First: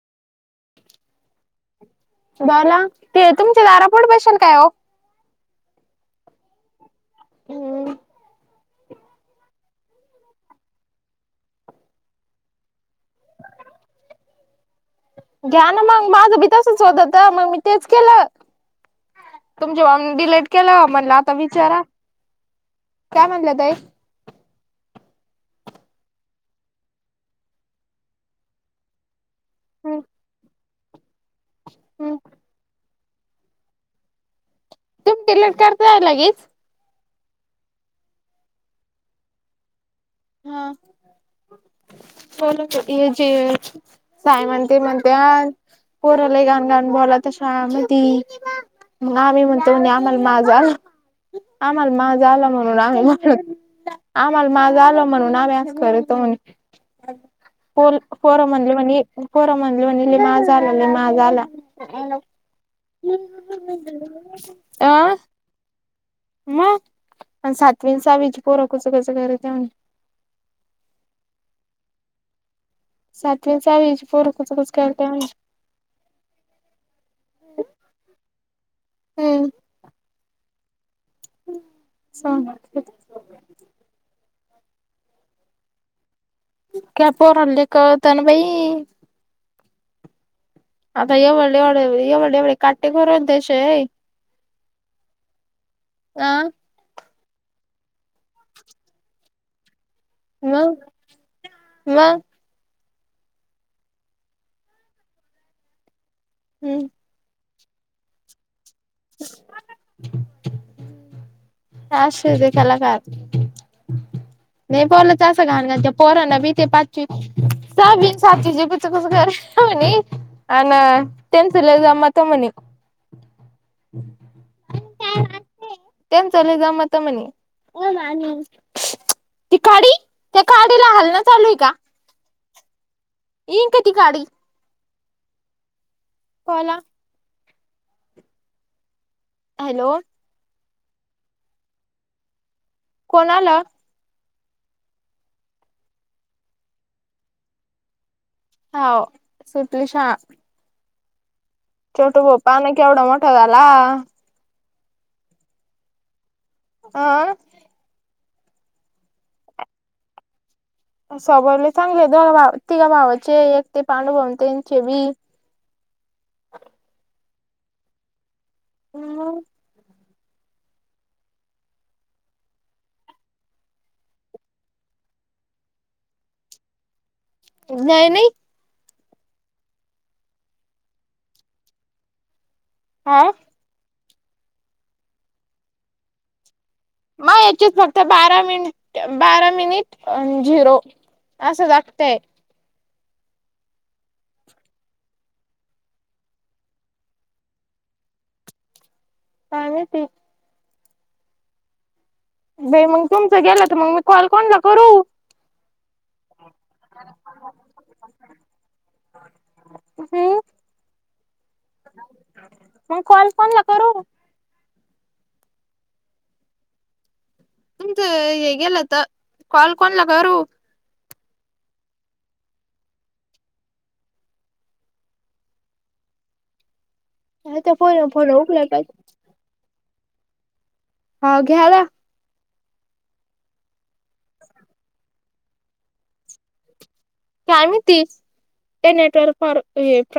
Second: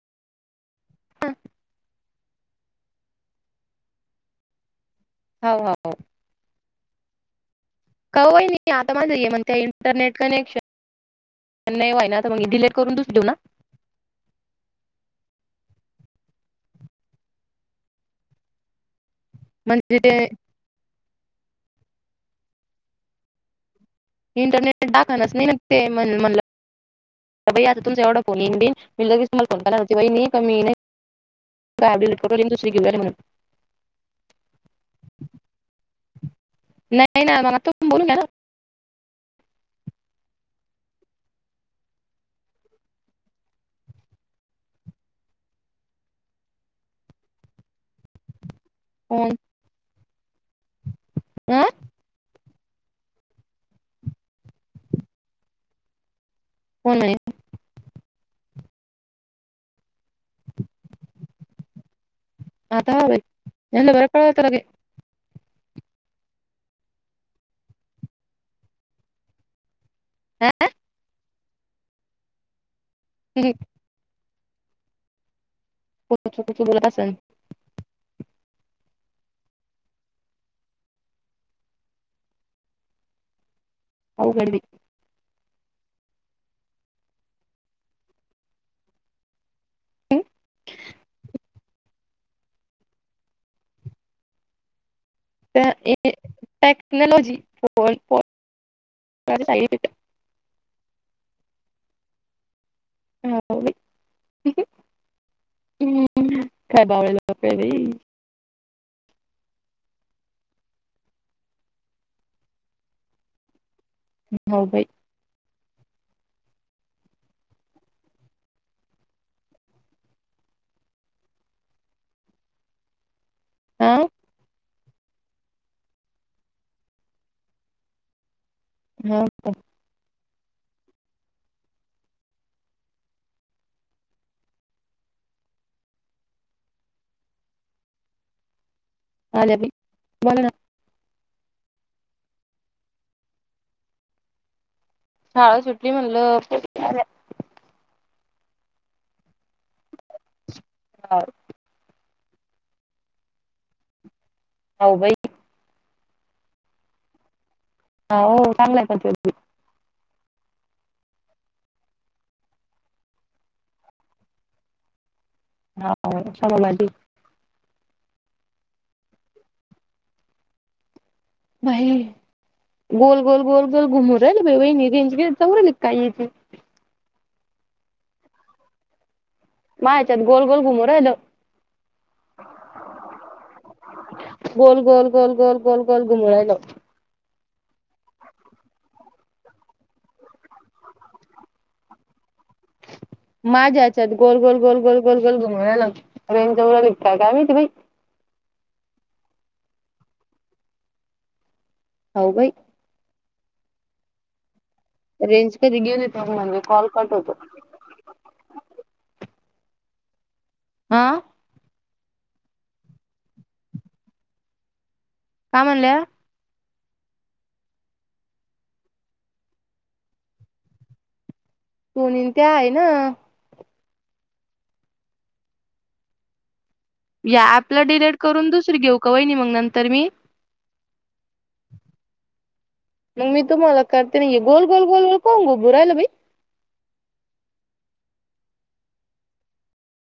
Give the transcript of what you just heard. ला ते तुमचे दारापोट बशल काय हो. हो काय. नाही आता माझ म्हग त्या इंटरनेट कनेक्शन नाही वा्हा आहे ना आता मग डिलेट करून दूस देऊ ना. [unintelligible] घ्या ना मग माझं बी तसच होतत मग मी तेच केलं. तुमच्या म्हणजे बा ते डिलेट केलं म्हणलं आता विचारा काय म्हणलं तई. इंटरनेट दाखवणच नाही ते म्हण आता तुमचा एवढा फोन येन बिन. मिल कीच तुला कोणता नव्हती हम्म बाही नाही कमीी नाही काय हम्म अटट दुसरी घेऊ. तुमट लट करताय लगेच. नाही नाही मला तू बोलू ना. हा जे. साई म्हणते म्हणते पोरला गाण गाण बला तशा म त. मग फोन आम्ही म्हणतो आम्हाला मा झा आला हा आम्हाला मा झा आला म्हणून आम्ही. आम्हाला माझा आलं म्हणून आमहीस करतो फोन म्ह. म्हणे पोर म्हणले म्हणे पोरं म्हधले म्हणे लले माझ आला लले माझ आला. आता हा बाई म्हणलं बरं कळवतं लगे आ. मग आणि सातवींचावीज पोरकूच कचं घरऊन. आह. सातवीच आज पोरखच कच काता. क क बला अस. हम्म. सांग [unintelligible] होऊ [unintelligible] [unintelligible] कळतंन बाई. आता एवढ एवढ ए एवढे एवढे काटे खो र देश - - अ टेक्नॉलॉजी फोन फ [unintelligible] सांगितल - - मगं, म. ह हम् हम्म काय [unintelligible] बाई [inaudible] जास [unintelligible] त केला का? हो बाई नाही बोलंच असं घाण घाण. त्या पोराना बी ते पाचवी सावी सातीचे पच कुस करणे हुनी. आनं त्यांच लई जमतं म्हणे. हा त्यांच लई जमतं म्हणे. हो का. ती काडी त्या काडीला हालण चालूय हाय का? ईकाती काडी. कोला. आल्या बाई, हॅलो बोला ना. कोणाला? शाळा सुटली म्हणलं [unintelligible] हाओ. सुटलि शाळा. हाओ. छोटू पप्पा आण केवढा मोठा झाला. हो बाई. आ. हा हो चांगलाय [unintelligible] स्वभाव लई चांगले दोघा भा तिघ भावाचे एक ते पाांडूभवतेनचे बी. हा [unintelligible] हम्. बाई गोल गोल गोल गोल घुमु राहिल बाई [unintelligible] चल काय येची. न्याय नाही. मायच्यान् गोल गोल घुमु राहिल. काय? गोल गोल गोल गोल गोल गोल घुमु रायल. म याचीत फक्त बारा मिनिट बारा मिनिट झिरो. असं जागतयं. माझ्या हेच्यात गोल गोल गोल गोल गोल गोल घुमु रायलं रेंज जवळ आली का काय माहित बाई. [unintelligible] ते हो भाई. बाई मग तुमचं गेलं तर, मग मी कॉल कोणला करू? रेंज कधी गेली तर माझा कॉल कट होतो. हम्. हा. म कॉल कोणाला करू? काय म्हणल्या. तुमचं हे गलतर कॉल कोणाला करू. दोनी त्या आहे ना. या नाही तर ऍपला फोन डिलेट फोन करून उकला दुसरी पाहिजे घेऊ का वहिनी नंतर मी. हो घ्याला. मग मी तुम्हाला करते नाहीये गोल गोल गोल गोल कोण गो बु राहिला बाई कायमती ते नेटवर्क